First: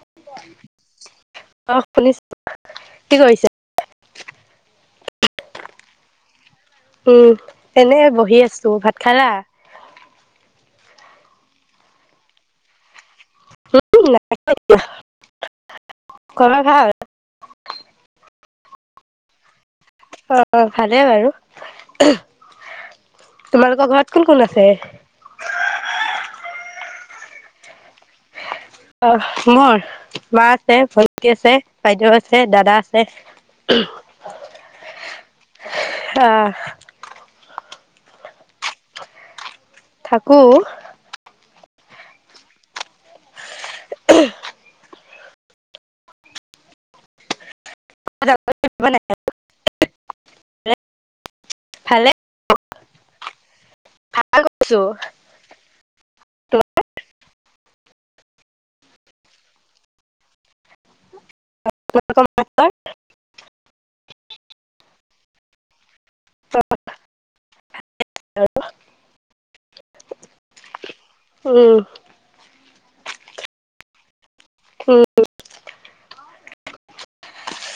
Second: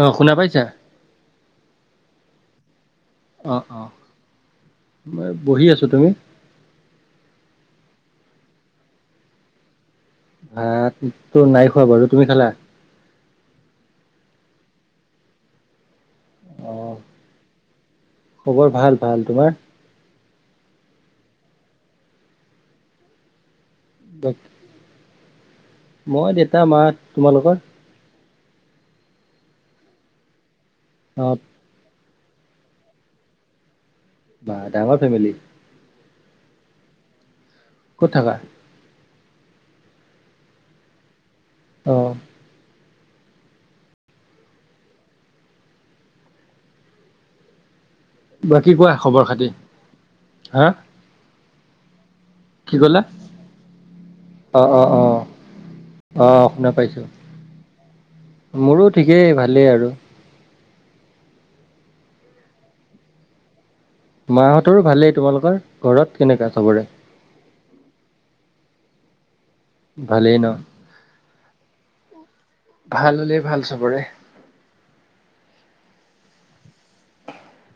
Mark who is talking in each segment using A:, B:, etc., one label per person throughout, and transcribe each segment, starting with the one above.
A: অ শুনা পাইছা
B: অ', শুনিছো। কি কৰিছে?
A: অ', অ', মই বহি আছো তুমি?
B: উম, এনে বহি আছো ভাত খালা?
A: ভাত তো নাই খোৱা বাৰু তুমি খালা?
B: [unintelligible] খবৰ
A: অ
B: ভাল?
A: খবৰ ভাল, ভাল। তোমাৰ?
B: অ ভালেই বাৰু। তোমালোকৰ ঘৰত কোন-কোন আছে?
A: মই, দেউতা, মা। তোমালোকৰ?
B: অ, মোৰ মা আছে,
A: অ
B: ভন্টি আছে, বাইদেউ আছে। ছে দাদা আছে।
A: বা ডাঙৰ ফেমিলি।
B: অহ।
A: ক'ত থাকা?
B: থাকো।
A: অ',
B: [unintelligible] ভালে
A: বাকী কোৱা খবৰ খাতি, হা?
B: ভালে।
A: কি কলা? অ',
B: কৰিছো
A: অ, অ, অ, শুনা পাইছো। মোৰো ঠিকেই ভালেই আৰু।
B: [unintelligible]
A: মাহঁতৰো ভালেই। তোমালোকৰ ঘৰত কেনেকা চবৰে? ভালেই ন?
B: উম।
A: ভাল হলেই ভাল চবৰে।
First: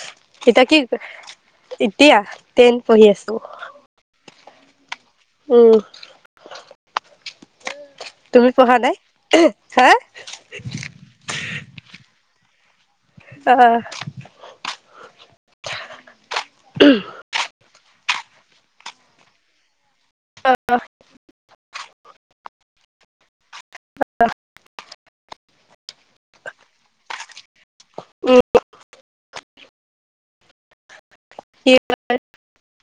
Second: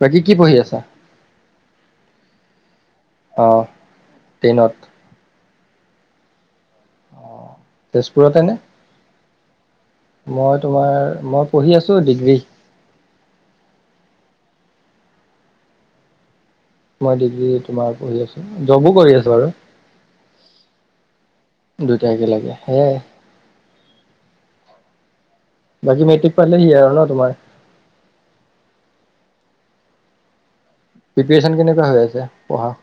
A: বাকী কি পঢ়ি আছা?
B: এতিয়া টেন পঢ়ি আছো।
A: অ টেনত।
B: উম।
A: অ তেজপুৰতে
B: তুমি
A: নে
B: পঢ়া নাই? হা
A: মই তোমাৰ মই পঢ়ি আছো ডিগ্ৰী।
B: অহ।
A: মই ডিগ্ৰী তোমাৰ পঢ়ি আছো, জবো কৰি আছো বাৰু।
B: অ।
A: দুইটা একে লগে, সেয়াই।
B: অ।
A: বাকী মেটিক পালেহি আও ন তোমাৰ?
B: উম,
A: প্ৰিপৰেচন কেনেকুৱা হৈ আছে পঢ়া?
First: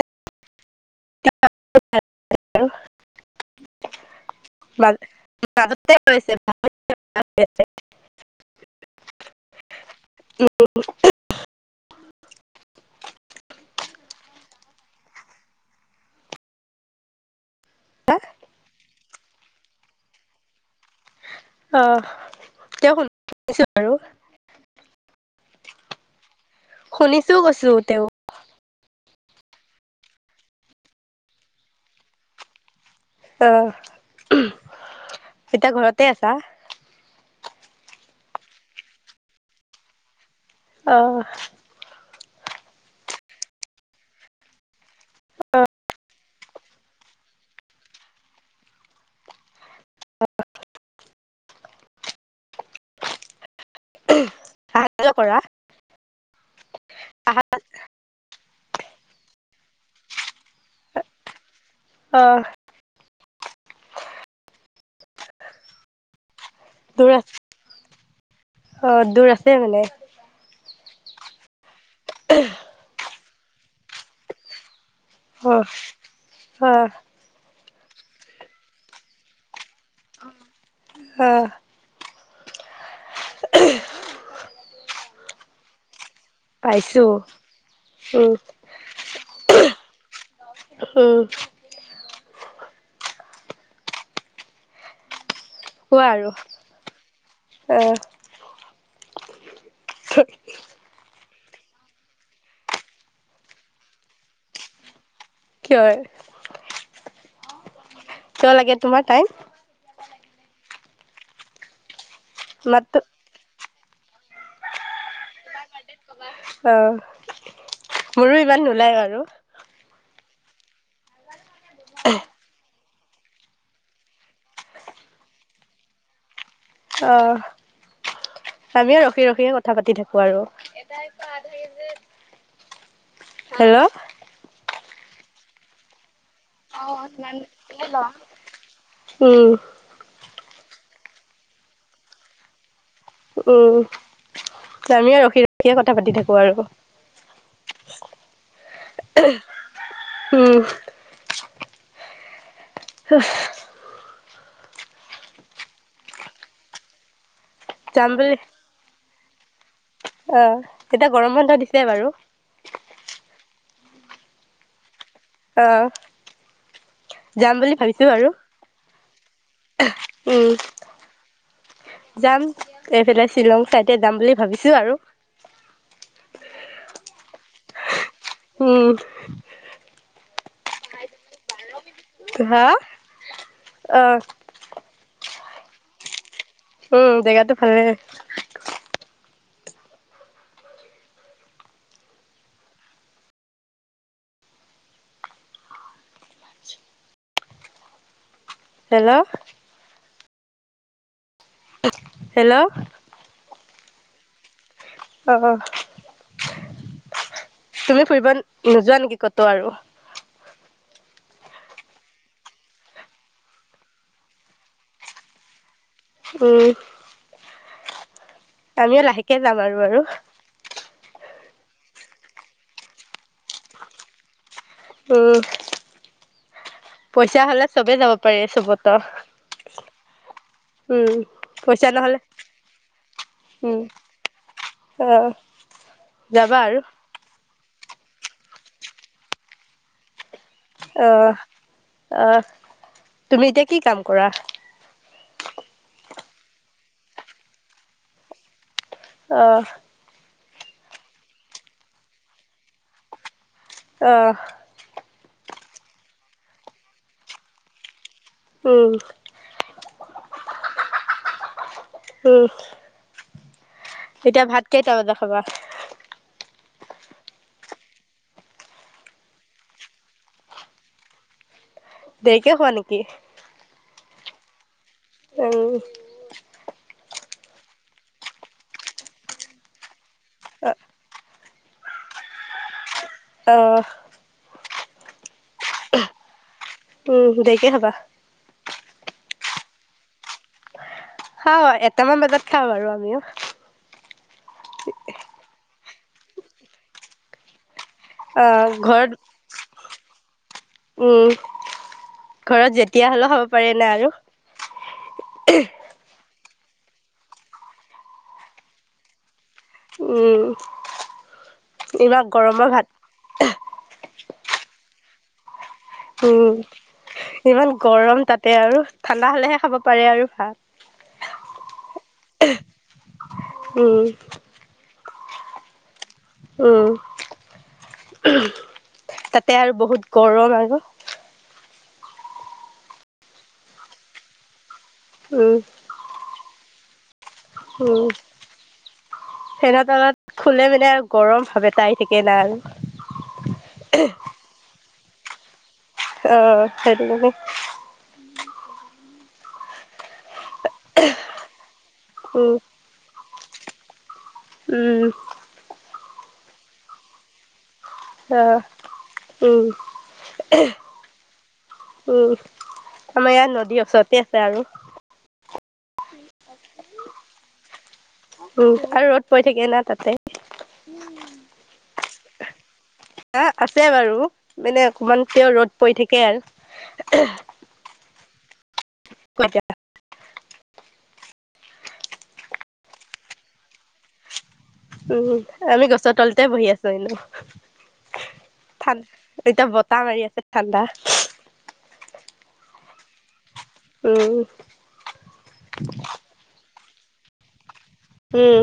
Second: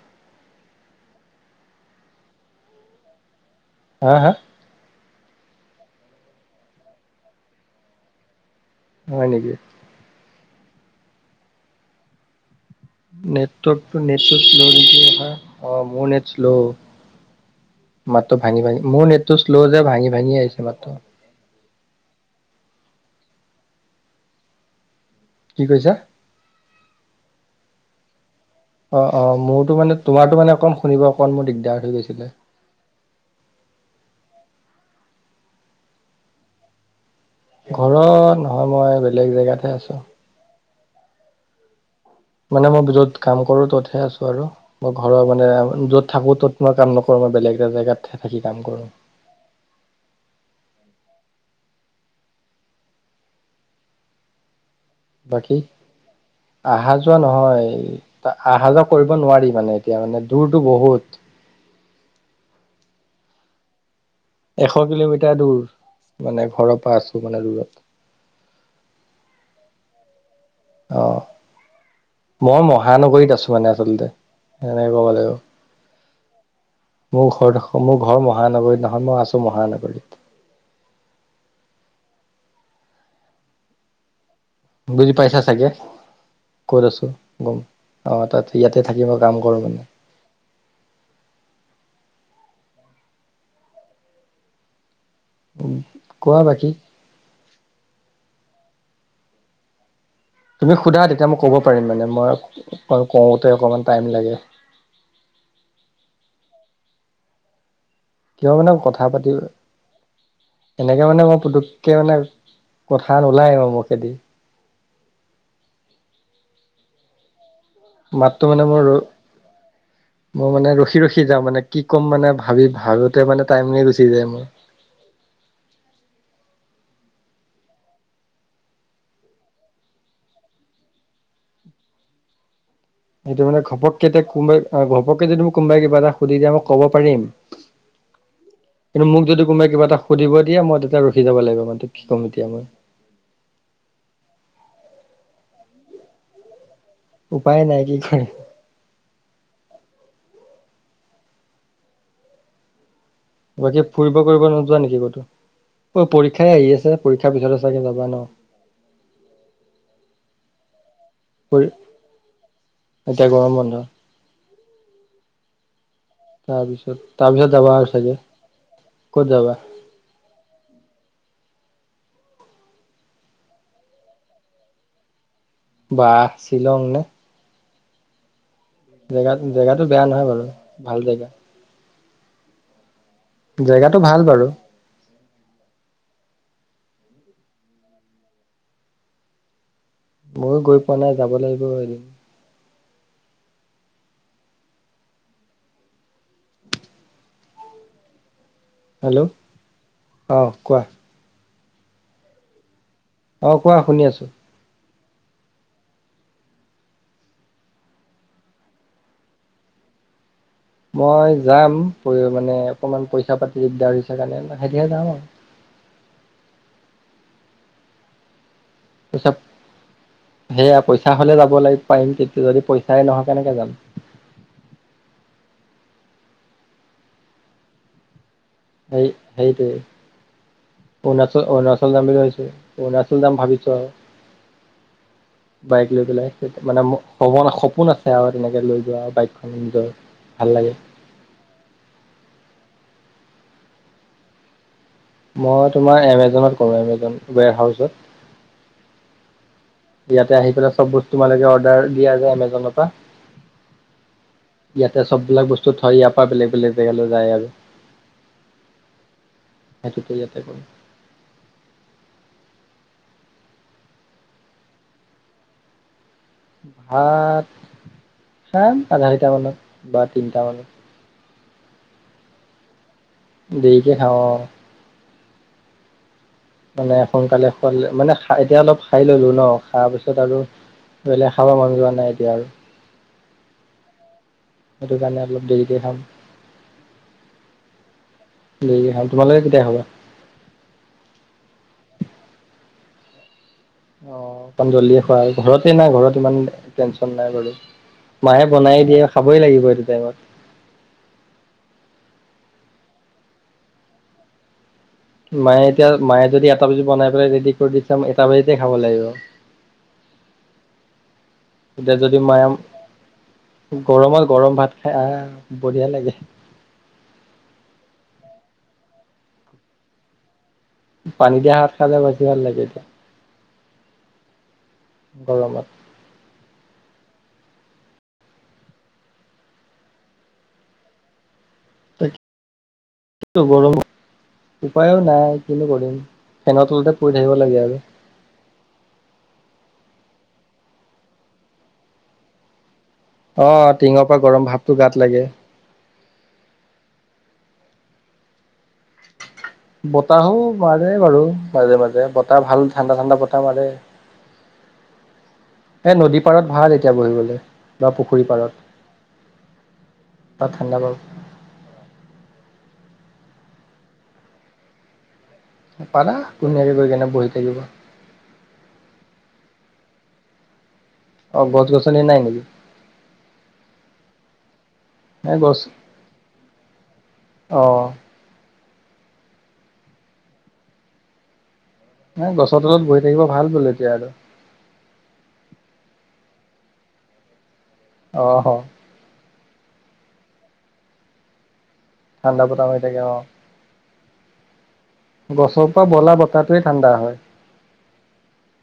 A: হা? হা?
B: [unintelligible]
A: হয় নেকি?
B: উম।
A: নেটৱকটো নেটটো শ্ল' নে তোমাৰ? অ মোৰ শ্ল'। মাতটো ভাঙি-ভাঙি, মোৰ নেটটো শ্ল' যে ভাঙি ভাঙি আহিছে মাতটো।
B: আহ তেওঁ শুনিছো বাৰু।
A: কি কৈছা?
B: শুনিছোও কৈছো তেও।
A: অ-অ, মোৰটো মানে তোমাৰটো মানে অকণ শুনিব অকণ মোৰ দিগদাৰ হৈ গৈছিলে।
B: অ, এতিয়া ঘৰতে আছা?
A: ঘৰত নহয়, মই বেলেগ জেগাতহে আছো।
B: অ।
A: মানে মই য'ত কাম কৰো ত'তহে আছো আৰু। মই ঘৰৰ মানে য'ত থাকো তত মই কাম নকৰো মই বেলেগ এটা জেগাত থাকি কাম কৰো।
B: অহা যোৱা কৰা
A: বাকী অহা যোৱা
B: আহা
A: নহয় তা অহা যোৱা কৰিব নোৱাৰি মানে এতিয়া মানে দূৰটো বহুত
B: অহ
A: এশ কিলোমিটাৰ দূৰ মানে ঘৰৰ পৰা
B: দূৰ
A: আছো
B: আছে
A: মানে দূৰত
B: অ দূৰ আছে মানে
A: অ মই মহানগৰীত আছো মানে আচলতে কেনেকে কব লাগিব
B: অ অ
A: মোৰ ঘৰত মোৰ ঘৰ মহানগৰীত নহয় মই আছো মহানগৰীত
B: অ
A: বুজি পাইচা চাগে ক'ত আছ?
B: পাইছো
A: গম অ
B: উম
A: তাত ইয়াতে থাকি মই কাম কৰো মানে।
B: উম।
A: উম কোৱা বাকী।
B: অহ।
A: তুমি সোধা তেতিয়া মই ক'ব পাৰিম। মানে মই অ কওঁতে অকমান টাইম লাগে।
B: কিয় এ?
A: কিয় মানে কথা
B: টাইম
A: পাতি এনেকে মানে মই পুতুককে মানে
B: মাতটো
A: কথা নোলাই মো মোখেদি
B: অহ
A: মাততো মানে মই ৰ মই মানে ৰখি ৰখি যাওঁ মানে কি ক'ম মানে ভাবি ভা- ভাবোতে মানে টাইমে গুচি যায় মোৰ
B: অ আমিও ৰখি ৰখিহে কথা পাতি থাকো আৰু আধুৰি যে
A: এইটো মানে ঘপকে এতিয়া কোনোবাই অহ ঘপকে যদি মোক কোনোবাই কিবা এটা সুধি দিয়ে মই ক'ব পাৰিম কিন্তু মোক যদি
B: উম
A: কোনোবাই কিবা এটা সুধিব দিয়ে মই তেতিয়া ৰখি যাব লাগিব মানেটো কি ক'ম এতিয়া মই
B: উম জামীয়ে ৰখি ৰখিয়ে কথা পাতি থাকো আৰু
A: উপায় নাই কি কে
B: উম
A: বাকী ফুৰিব কৰিব নোযোৱা নেকি কতো অ পৰীক্ষাই আহি আছে পৰী- ৰীক্ষাৰ পিছতে চাগে যাবা ন
B: অহ এতিয়া গৰম বন্ধ দিছে বাৰু
A: এতিয়া গৰম বন্ধ
B: অহ
A: তাৰপিছত তাৰপিছত যাবা আৰু চাগে ক'ত যাবা
B: উম। যাম এইফালে শ্বিলং চাইডে যাম বুলি ভাবিছো আৰু
A: বাহ শ্বিলং নে
B: উম।
A: জেগাত জেগাতো বেয়া নহয় বাৰু ভাল জেগা
B: হা
A: জেগাটো
B: অ'
A: ভাল বাৰু
B: উম জেগাতো ভালে
A: ময়ো গৈ পোৱা নাই যাব লাগিব এদিন
B: হেল্ল'
A: অ কোৱা?
B: হেল্ল'
A: অ কোৱা। শুনি আছো?
B: অহ তুমি ফুৰিব নোযোৱা নেকি কতো আৰু
A: মই যাম মানে অকণমান পইচা পাতি দিগদাৰ হৈছে কাৰণে সেতিহে যাম আও
B: উম আমিও লাহেকে
A: পাছত
B: যাম আৰু আৰু
A: সেয়া পইচা হলে যাম [unintelligible] লে পাৰিম তেতিয়া যদি পইচাই নহয় কেনেকে যাম
B: উ পইচা হলে চবে যাব। পাৰে চবতো।
A: সেই সেইটোৱে
B: উম।
A: অৰুণাচল
B: পইচা
A: অৰুণাচল জাম
B: নহ'লে
A: বুলি ভাবিছোঁ অৰুণাচল জাম ভাবিছো
B: উম
A: আৰু।
B: অ'
A: বাইক লৈ পেলাই
B: যাবা আৰু
A: মানে হ সপোন আছ- সেয়া তেনেকে লৈ যোৱা বাইকখন নিজৰ। ভাল লাগে
B: আহ আহ তুমি এতিয়া কি কাম কৰা।
A: মই তোমাৰ এমেজনত কৰো এমেজন ৱেৰ হাউচত।
B: অ
A: তাতে আহি পেলাই চব বস্তু মোকে অৰ্ডাৰ দিয়া যায় এমেজনৰ পৰা
B: আহ
A: চবিলাক বস্তু থয় ইয়াৰ পৰা বেলেগ বেলেগ জেগালৈ যায় আৰু।
B: উম
A: সেইটো ত ইযাতে যাব
B: উম এতিয়া ভাত কেইটা বজাত খাবা।
A: ভাত হা আধাৰিটা মানত বা তিনটা মানত।
B: দেৰিকে খোৱা নেকি?
A: দেৰিকে খাওঁ অ
B: হেৰি [unintelligible]
A: মানে সোনকালে খোল মানে এতিয়া অলপ খাই ললো ন খোৱা পিছত আৰু ধৰিলে খাব মান জোৱা নাই এতিয়া আৰু।
B: অহ
A: সেইটো কাৰণে অলপ দেৰি কে খাম।
B: উম দেইকে খাবা
A: তোমালৈ
B: খাওঁ এটামান বজাত খাওঁ আৰু আমিও।
A: অ অকমান জল্দি খোৱা হয় ঘৰতে নাই ঘৰত ইমান টেনচন নাই বাৰু। মাহে
B: আহ,
A: বনাই দিয়ে
B: ঘৰত
A: খাবই লাগিব এইটো টাইমত।
B: উম, ঘৰত যেতিয়া হ'লেও খাব পাৰে না আৰু।
A: মায়ে এতিয়া মায়ে যদি এটা বাজি বনাই পেলাই ৰেডি কৰি দি চাম এটা বাজিতে খাব লাগিব।
B: উম,
A: এতিয়া যদি
B: ইমান
A: মাম
B: গৰমৰ ভাত।
A: গৰমত গৰম ভাত খাই আহ বঢ়িয়া লাগে
B: উম ইমান গৰম তাতে আৰু ঠাণ্ডা হলেহে খাব পাৰে আৰু ভাত।
A: পানী দিয়া ভাত খালে বেছি ভাল লাগে এতিয়া।
B: উ
A: গৰমত
B: উ তাতে আৰু বহুত গৰম আৰু
A: তাকে গৰমত উপায়ো নাই
B: উম,
A: কিনো কৰিম ফেনত তলতে পৰি থাকিব লাগে আৰু
B: উম ফেনৰ তলত খুলে মানে আৰু গৰম ভাৱ এ আহি থাকে না
A: অ টিঙৰ পৰা গৰম ভাৱটো গাত লাগে।
B: অহ সেইটো কিন্তু
A: বতাহো মাৰে বাৰু মাজে মাজে বতাহ
B: উম,
A: ভাল ঠাণ্ডা ঠাণ্ডা বতাহ মাৰে।
B: উম
A: এ নদী পাৰত ভাল এতিয়া বহিবলৈ। বা পুখুৰী পাৰত।
B: অ', উম,
A: তাত ঠাণ্ডা বাৰু।
B: উম, আমাৰ ইয়াত নদীৰ ওচৰতে আছে আৰু।
A: পাৰা, ধুনীয়াকে গৈ কেনে বহি থাকিব।
B: উম, আৰু ৰ'দ পৰি থাকে না তাতে?
A: অ' গছ-গছনি নাই নেকি?
B: অ'- আছে বাৰু। মানে অকমান
A: নাই
B: কেও
A: গছ
B: ৰ'দ পৰি থাকে আৰু।
A: অ'।
B: [unintelligible]
A: এ গছৰ তলত বহি থাকিব ভাল বোলে এতিয়া আৰু।
B: উম, আমি গছৰ তলতে বহি আছোঁ এনে।
A: অ' হ।
B: এতিয়া বতাহ মাৰি আছে ঠাণ্ডা।
A: ঠাণ্ডা বতাহ মাৰি থাকে অ
B: উম
A: গছৰ পৰা বলা বতাহটোৱে ঠাণ্ডা হয়
B: উম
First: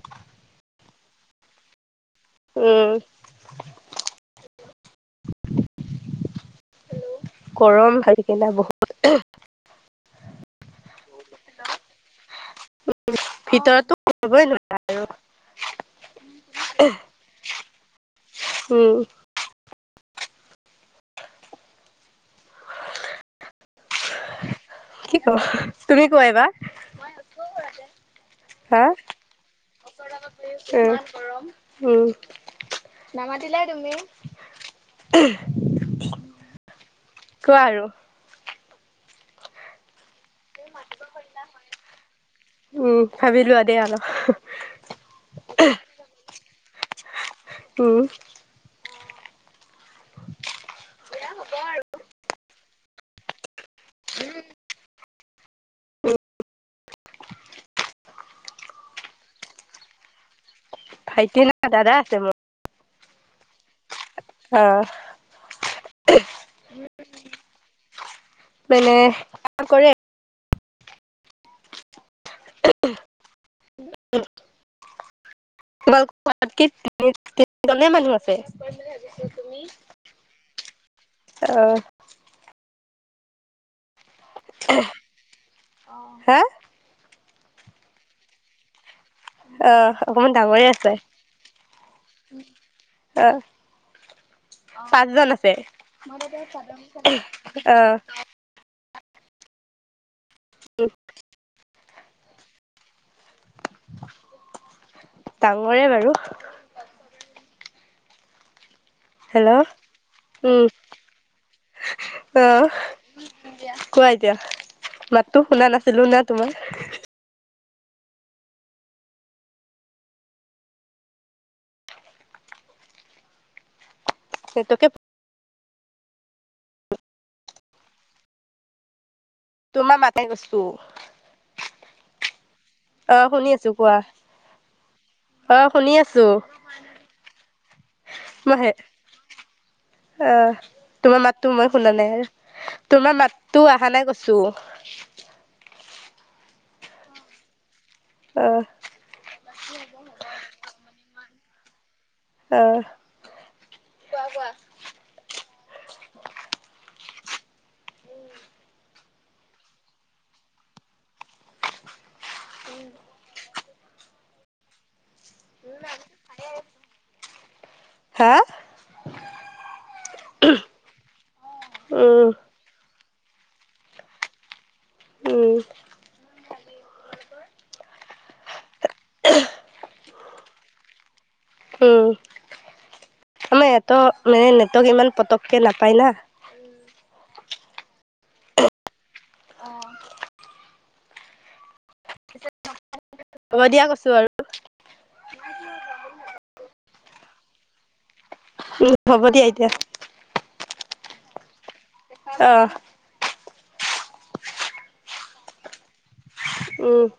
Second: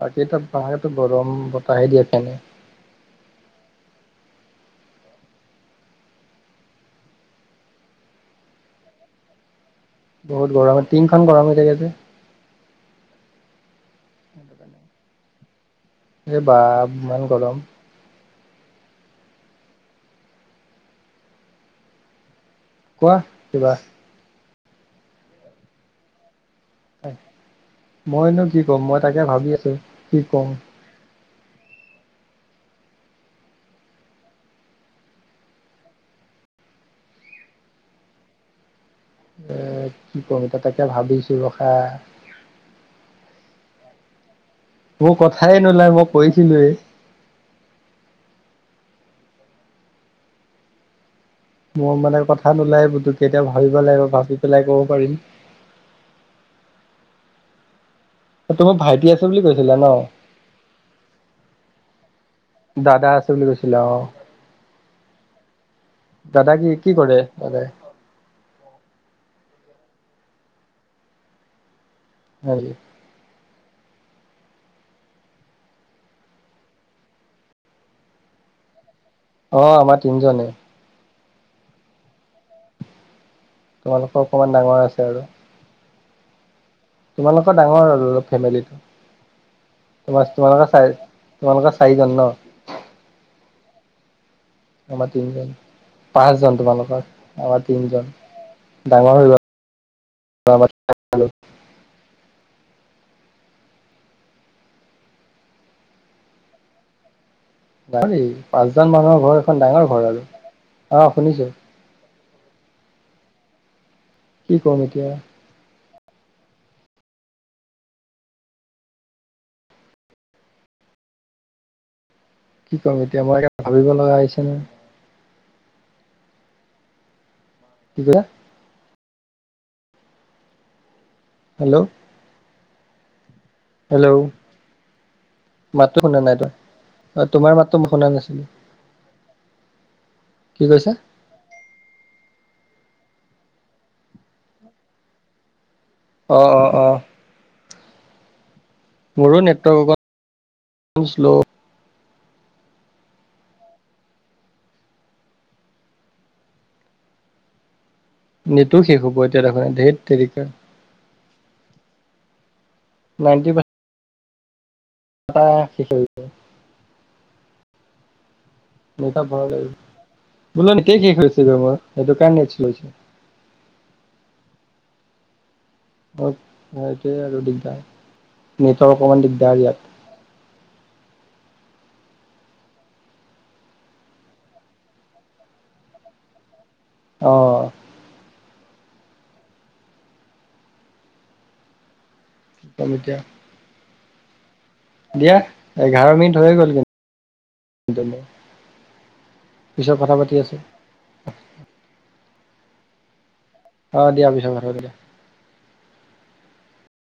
A: বাকী তো বাহিৰটো গৰম বতাহে দিয়ে ফেনে
B: উম গৰম হৈ কিনে বহুত
A: বহুত গৰম টিঙখন গৰম হৈ থাকে যে
B: ভিতৰতো কৰিবই নোৱাৰে আৰু।
A: এই বাপ ইমান গৰম।
B: উম।
A: কোৱা কিবা।
B: কি কওঁ? তুমি কোৱা এইবাৰ।
A: মইনো কি ক'ম,
B: হা
A: মই তাকে ভাবি আছোঁ। কি কম।
B: গৰম। উম। নামাতিলাই তুমি। কোৱা আৰু।
A: এ কি কম এতিয়া তাকে ভাবিছোঁ ৰখা।
B: দে আৰ।
A: মোৰ কথাই নোলায় মই কৈছিলোৱে।
B: উম।
A: মোৰ মানে কথা থা নোলায়ে পুতুককে। এতিয়া ভাবিব লাগিব। ভাবি পেলাই ক'ব পাৰিম। তোমাৰ ভাইটি আছে বুলি কৈছিলা ন'?
B: ভাইটি নাই, দাদা আছে মোৰ।
A: দাদা আছে বুলি কৈছিলা, অ'।
B: অ'।
A: দাদা কি- কি কৰে দাদাই?
B: মানে [inaudible] কৰে
A: [inaudible]
B: উম। তোমালোকৰ [unintelligible] তিনি- [unintelligible] দলে [unintelligible] মানুহ আছে
A: অ' আমাৰ তিনিজনে।
B: অ'।
A: তোমালোকৰ অকণমান ডাঙৰ আছে আৰু।
B: অ'। হা?
A: তোমালোকৰ ডাঙৰ আৰু ফেমিলিটো।
B: অ' অকমান
A: তোমাৰ-
B: ডাঙৰে
A: তোমালোকৰ
B: আছে।
A: চাৰি- তোমালোকৰ চাৰিজন ন'?
B: অ'
A: আমাৰ
B: পাঁচজন আছে।
A: তিনিজন। পাঁচজন তোমালোকৰ। আমাৰ
B: অ'
A: তিনজন। ডাঙৰ হৈ গ'ল, অ
B: ডাঙৰে বাৰু
A: ডাঙৰে, পাঁচজন মানুহৰ ঘৰ এখন
B: হেল্ল'
A: ডাঙৰ ঘৰ আৰু অ শুনিছোঁ
B: অহ, কোৱা এতিয়া
A: কি ক'ম এতিয়া
B: মাতটো শুনা নাছিলোঁ লোনা তোমাৰ
A: কি কম এতিয়া মই একে ভাবিব লগা হৈছে ন
B: নেটৱৰ্কে
A: কিবা
B: তোমাৰ মাতে গৈছো
A: হেল্ল'
B: অ শুনি আছোঁ কোৱা
A: হেল্ল'
B: অ' শুনি
A: মাতটো শুনা
B: আছো
A: নাই তই আ তোমাৰ মাতটো মই শুনা নাছিলোঁ
B: অহ তোমাৰ মাতটো মই শুনা নাই আৰু তোমাৰ মাতটো অহা নাই কৈছোঁ।
A: অ' - অ' - অ'।
B: অ'।
A: মোৰো নেটৰৱ- কটো শ্ল'
B: অ'। কোৱা - কোৱা।
A: নেটো শেষ হ'ব এতিয়া দেখোন। ধেৎ তেৰিকা। নাইনটি পা টা শেষ হৈ গৈছে।
B: হা
A: বোলন কি কিষ হৈছে গ মই সেইটো
B: উম
A: কাৰণে ছিল লৈ হৈছে [unintelligible]
B: উম
A: সেইটোৱে আৰু দিগদাৰ নেটৰ অকমান দিগদাৰ ইয়াত
B: উম আমাৰ এয়াটো মানে নেটৱৰ্ক ইমান পতককে নাপায় না
A: অ
B: অ
A: কম এতিয়া
B: হ'ব দিয়া কৈছোঁ আৰু
A: দিয়া এঘাৰ মিনিট হৈ গ'ল কিন্তু
B: উম হ'ব দিয়া এতিয়া,
A: পিছত কথা পাতি আছোঁ
B: অহ
A: অ দিয়া পিছত কথা পাতিম
B: উম